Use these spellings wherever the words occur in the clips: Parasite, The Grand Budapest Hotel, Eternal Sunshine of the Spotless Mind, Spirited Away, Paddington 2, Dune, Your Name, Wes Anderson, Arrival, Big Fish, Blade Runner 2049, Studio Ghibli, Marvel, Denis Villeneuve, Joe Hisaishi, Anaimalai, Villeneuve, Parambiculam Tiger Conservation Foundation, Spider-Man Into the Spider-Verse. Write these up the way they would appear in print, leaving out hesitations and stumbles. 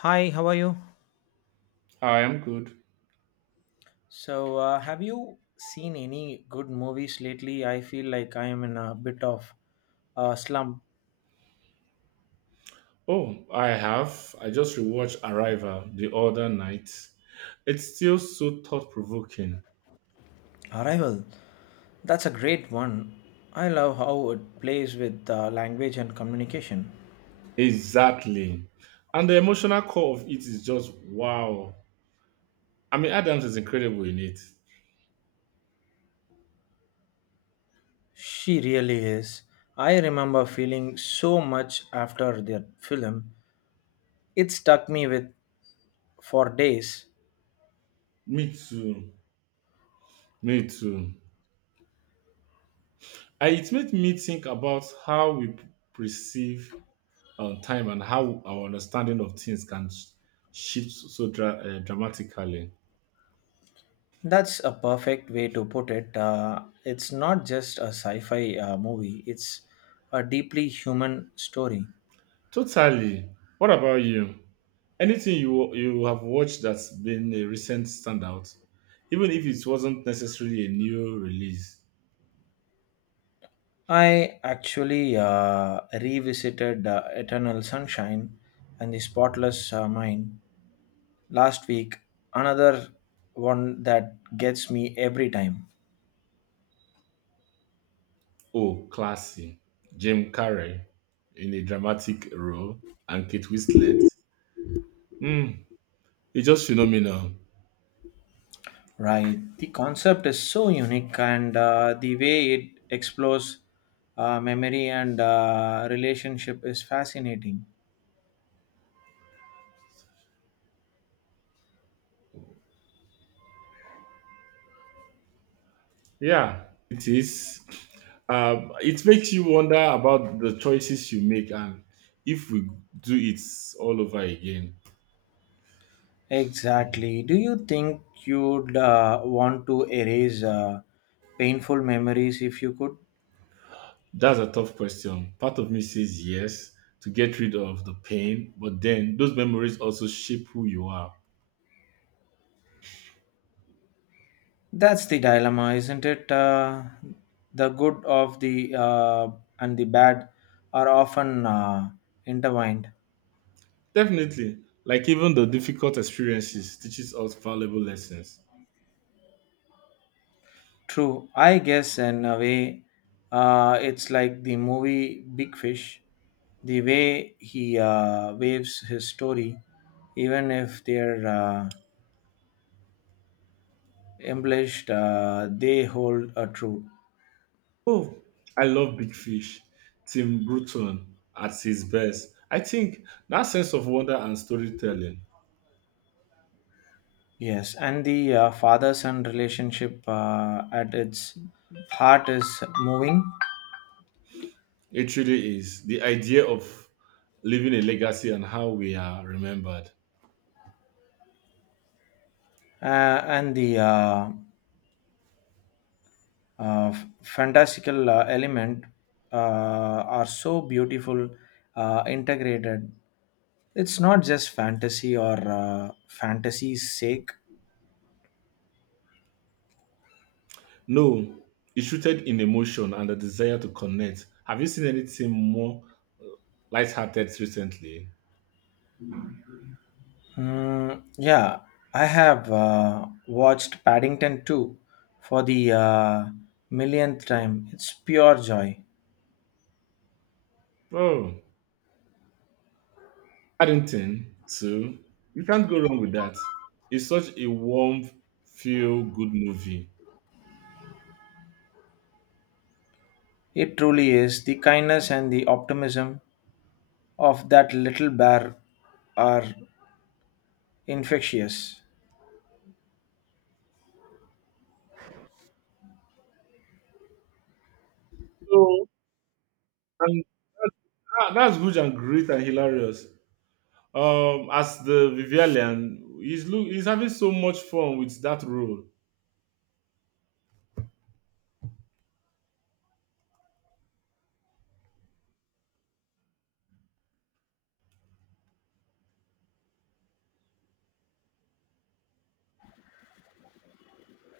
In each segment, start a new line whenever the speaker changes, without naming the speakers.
Hi, how are you?
I am good.
So, have you seen any good movies lately? I feel like I am in a bit of a slump.
Oh, I have. I just rewatched Arrival the other night. It's still so thought provoking.
Arrival. That's a great one. I love how it plays with language and communication.
Exactly. And the emotional core of it is just wow. I mean, Adams is incredible in it.
She really is. I remember feeling so much after that film. It stuck me with for days.
Me too. Me too. And it made me think about how we perceive time and how our understanding of things can shift so dramatically.
That's a perfect way to put it. It's not just a sci fi movie, it's a deeply human story.
Totally. What about you? Anything you have watched that's been a recent standout, even if it wasn't necessarily a new release.
I actually revisited Eternal Sunshine and the Spotless Mind last week. Another one that gets me every time.
Oh, classy. Jim Carrey in a dramatic role and Kate Winslet. Mm, it's just phenomenal.
Right. The concept is so unique, and the way it explores memory and relationship is fascinating.
Yeah, it is. It makes you wonder about the choices you make and if we do it all over again.
Exactly. Do you think you'd want to erase painful memories if you could?
That's a tough question. Part of me says yes, to get rid of the pain, but then those memories also shape who you are.
That's the dilemma, isn't it? The good of the and the bad are often intertwined.
Definitely. Like even the difficult experiences teaches us valuable lessons.
True, I guess in a way, it's like the movie Big Fish. The way he waves his story, even if they're embellished, they hold a truth.
Oh, I love Big Fish. Tim Burton at his best. I think that sense of wonder and storytelling,
Yes, and the father son relationship at its heart is moving,
it really is the idea of leaving a legacy and how we are remembered.
uh, and the uh, fantastical element uh, are so beautiful integrated. It's not just fantasy or fantasy's sake.
No, it's rooted in emotion and a desire to connect. Have you seen anything more lighthearted recently?
Yeah, I have watched Paddington 2 for the millionth time. It's pure joy.
Oh, Paddington too. You can't go wrong with that. It's such a warm, feel good movie.
It truly is. The kindness and the optimism of that little bear are infectious.
So, and that's good and great and hilarious. As the Vivian, he's look, he's having so much fun with that role.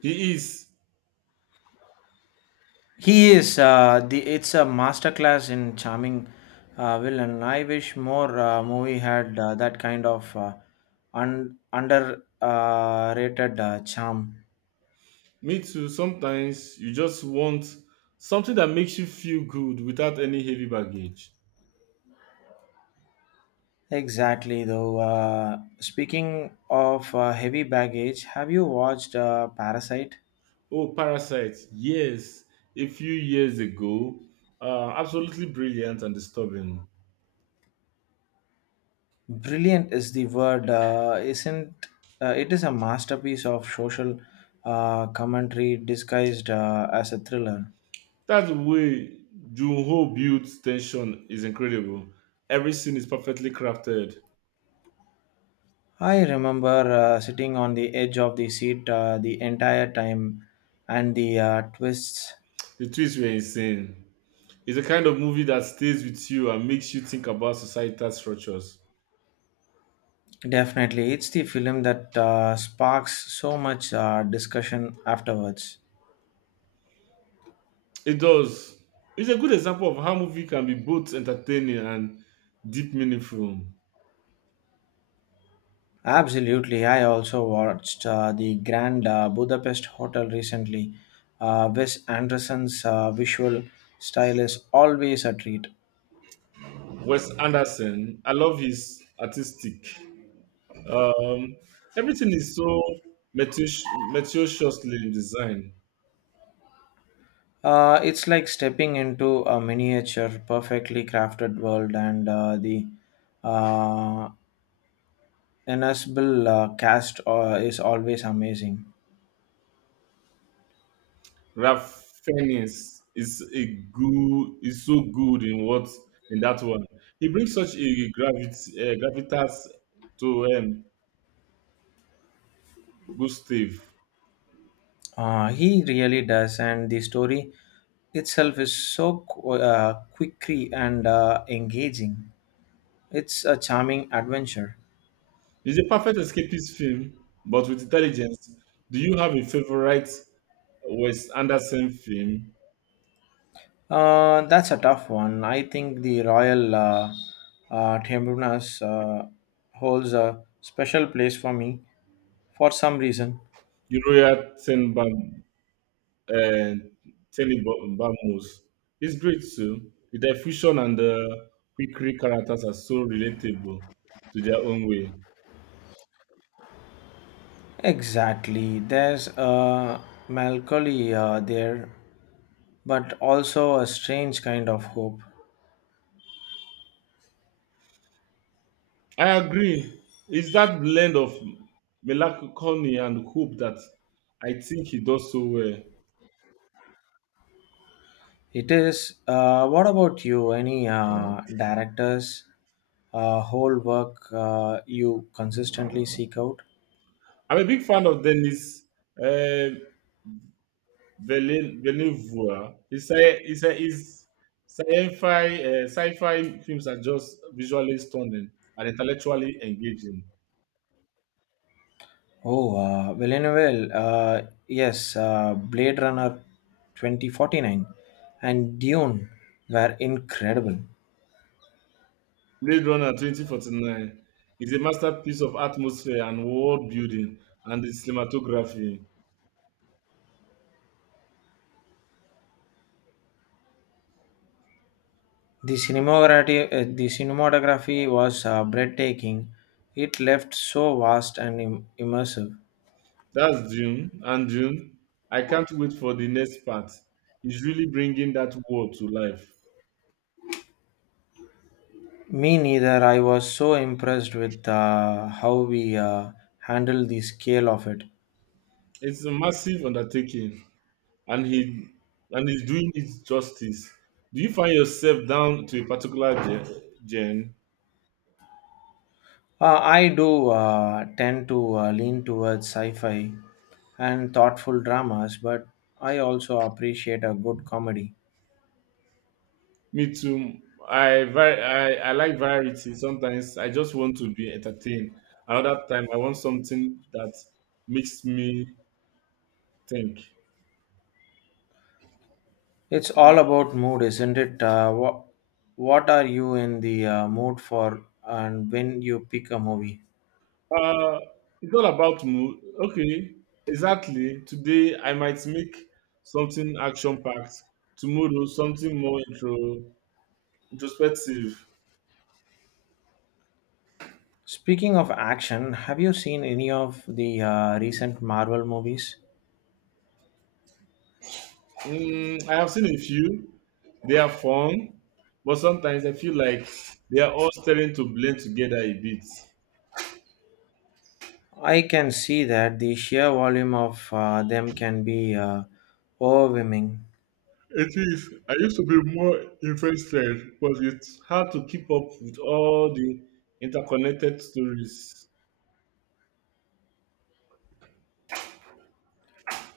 He is.
He is the. It's a masterclass in charming, Will, and I wish more movie had that kind of un- underrated rated, charm.
Me too. Sometimes you just want something that makes you feel good without any heavy baggage.
Exactly, though. Speaking of heavy baggage, have you watched Parasite?
Oh, Parasite. Yes, a few years ago. Absolutely brilliant and disturbing.
Brilliant is the word isn't it is a masterpiece of social commentary disguised as a thriller.
That's the way Jun-ho builds tension is incredible. Every scene is perfectly crafted.
I remember sitting on the edge of the seat the entire time and the twists
The twists were insane. It's a kind of movie that stays with you and makes you think about societal structures.
definitely. It's the film that sparks so much discussion afterwards.
It does. It's a good example of how movie can be both entertaining and deep meaningful.
Absolutely. I also watched the Grand Budapest Hotel recently. Wes Anderson's visual style is always a treat.
Wes Anderson, I love his artistic. Um, Everything is so metus- meticulously designed.
It's like stepping into a miniature, perfectly crafted world, and the uh, ensemble cast is always amazing.
Raffinis is a good, is so good in what, in that one. He brings such a gravitas to Gustav.
He really does, and the story itself is so quickly and engaging. It's a charming adventure.
It's a perfect escapist film, but with intelligence. Do you have a favorite Wes Anderson film?
That's a tough one. I think the Royal Tiburones holds a special place for me for some reason.
Uriah Tenba and Tony Bamos. It's great too. The diffusion and the quickery characters are so relatable to their own way.
Exactly. There's a melancholy there, but also a strange kind of hope.
I agree. It's that blend of melancholy and hope that I think he does so well.
It is. What about you? Any directors, whole work you consistently seek out?
I'm a big fan of Dennis uh, Villeneuve. His sci-fi films are just visually stunning and intellectually engaging.
Oh, Villeneuve, yes, Blade Runner 2049 and Dune were incredible.
Blade Runner 2049 is a masterpiece of atmosphere and world building and the cinematography.
The cinematography was breathtaking. It left so vast and immersive.
That's Dune and Dune. I can't wait for the next part. He's really bringing that world to life.
Me neither. I was so impressed with how we handled the scale of it.
It's a massive undertaking, and he's doing it justice. Do you find yourself down to a particular gen?
I do tend to lean towards sci fi and thoughtful dramas, but I also appreciate a good comedy.
Me too. I like variety. Sometimes I just want to be entertained. Another time I want something that makes me think.
It's
Uh,
all about mood, isn't it? What are you in the mood for and when you pick a movie?
uh, it's all about mood. Okay, exactly. Today I might make something action packed. Tomorrow something more introspective.
Speaking of action, have you seen any of the recent Marvel movies?
I have seen a few. They are fun, but sometimes I feel like they are all starting to blend together a bit.
I can see that the sheer volume of them can be overwhelming.
It is. I used to be more interested, but it's hard to keep up with all the interconnected stories.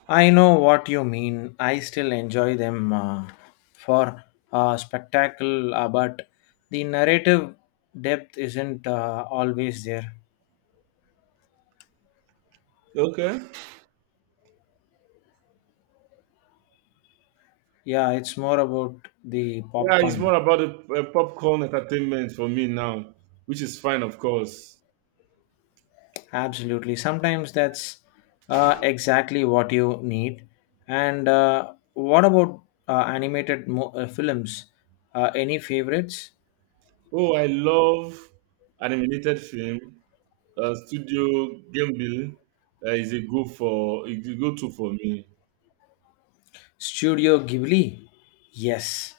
I know what you mean. I still enjoy them for spectacle, but the narrative depth isn't always there.
Okay.
Yeah, it's more about the
Yeah, it's
popcorn.
more about the popcorn entertainment for me now, which is fine, of course.
Absolutely. Sometimes that's exactly what you need. And what about animated films? Any favorites?
Oh, I love animated film. Studio Gamble is a go-to for me.
Studio Ghibli? Yes.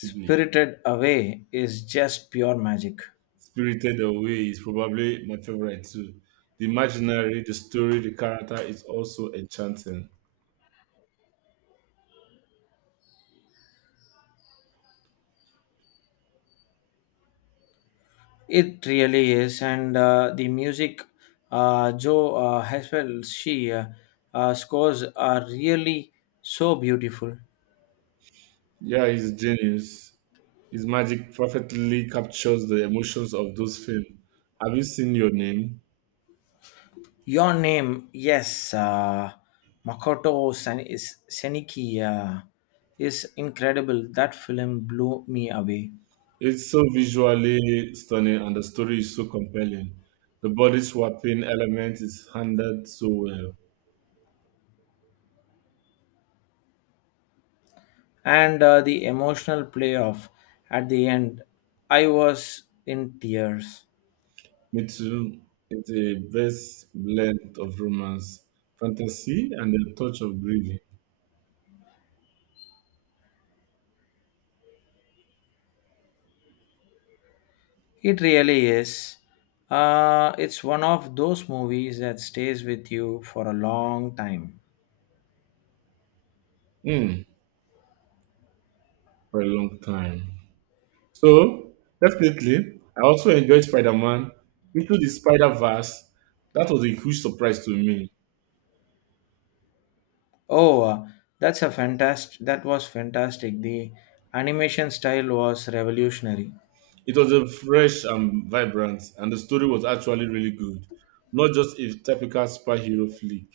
Probably.
Away is just pure magic.
Spirited Away is probably my favorite too. The imaginary, the story, the character is also enchanting.
It really is, and the music, Joe Haswell, she scores are really so beautiful.
Yeah, he's a genius. His magic perfectly captures the emotions of those films. Have you seen Your Name?
Your name, yes, Makoto San- is Seniki is incredible. That film blew me away,
It's so visually stunning and the story is so compelling. The body swapping element is handled so well.
and the emotional playoff at the end, I was in tears.
Me too. It's a best blend of romance, fantasy, and a touch of grieving.
It really is. It's one of those movies that stays with you for a long time.
Hmm, for a long time. So definitely, I also enjoyed Spider-Man into the Spider-Verse. That was a huge surprise to me.
Oh, that's a fantastic. That was fantastic. The animation style was revolutionary.
It was a fresh and vibrant, and the story was actually really good, not just a typical superhero flick.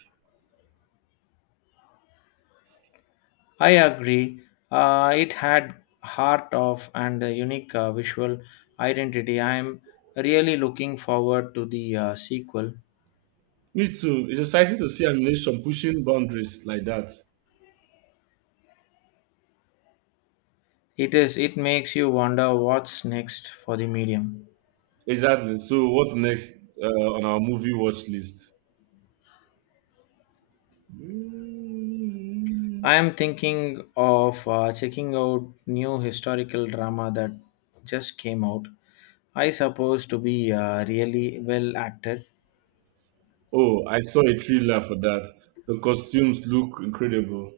I agree. It had heart of and a unique visual identity. I'm really looking forward to the sequel.
Me too. It's exciting to see animation pushing boundaries like that.
It is. It makes you wonder what's next for the medium.
Exactly. So, what next uh, on our movie watch list? Mm.
I am thinking of checking out new historical drama that just came out. I suppose to be really well acted.
Oh, I saw a trailer for that. The costumes look incredible.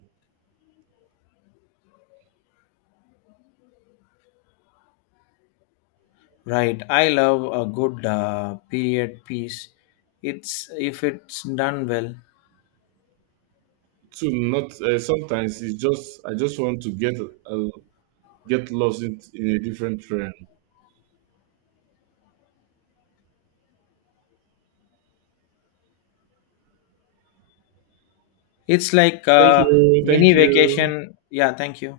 Right, I love a good period piece. It's if it's done well.
To not Sometimes it's just, I just want to uh, get lost in a different trend.
It's like
Thank
a
you,
mini
thank you.
vacation. Yeah, thank you.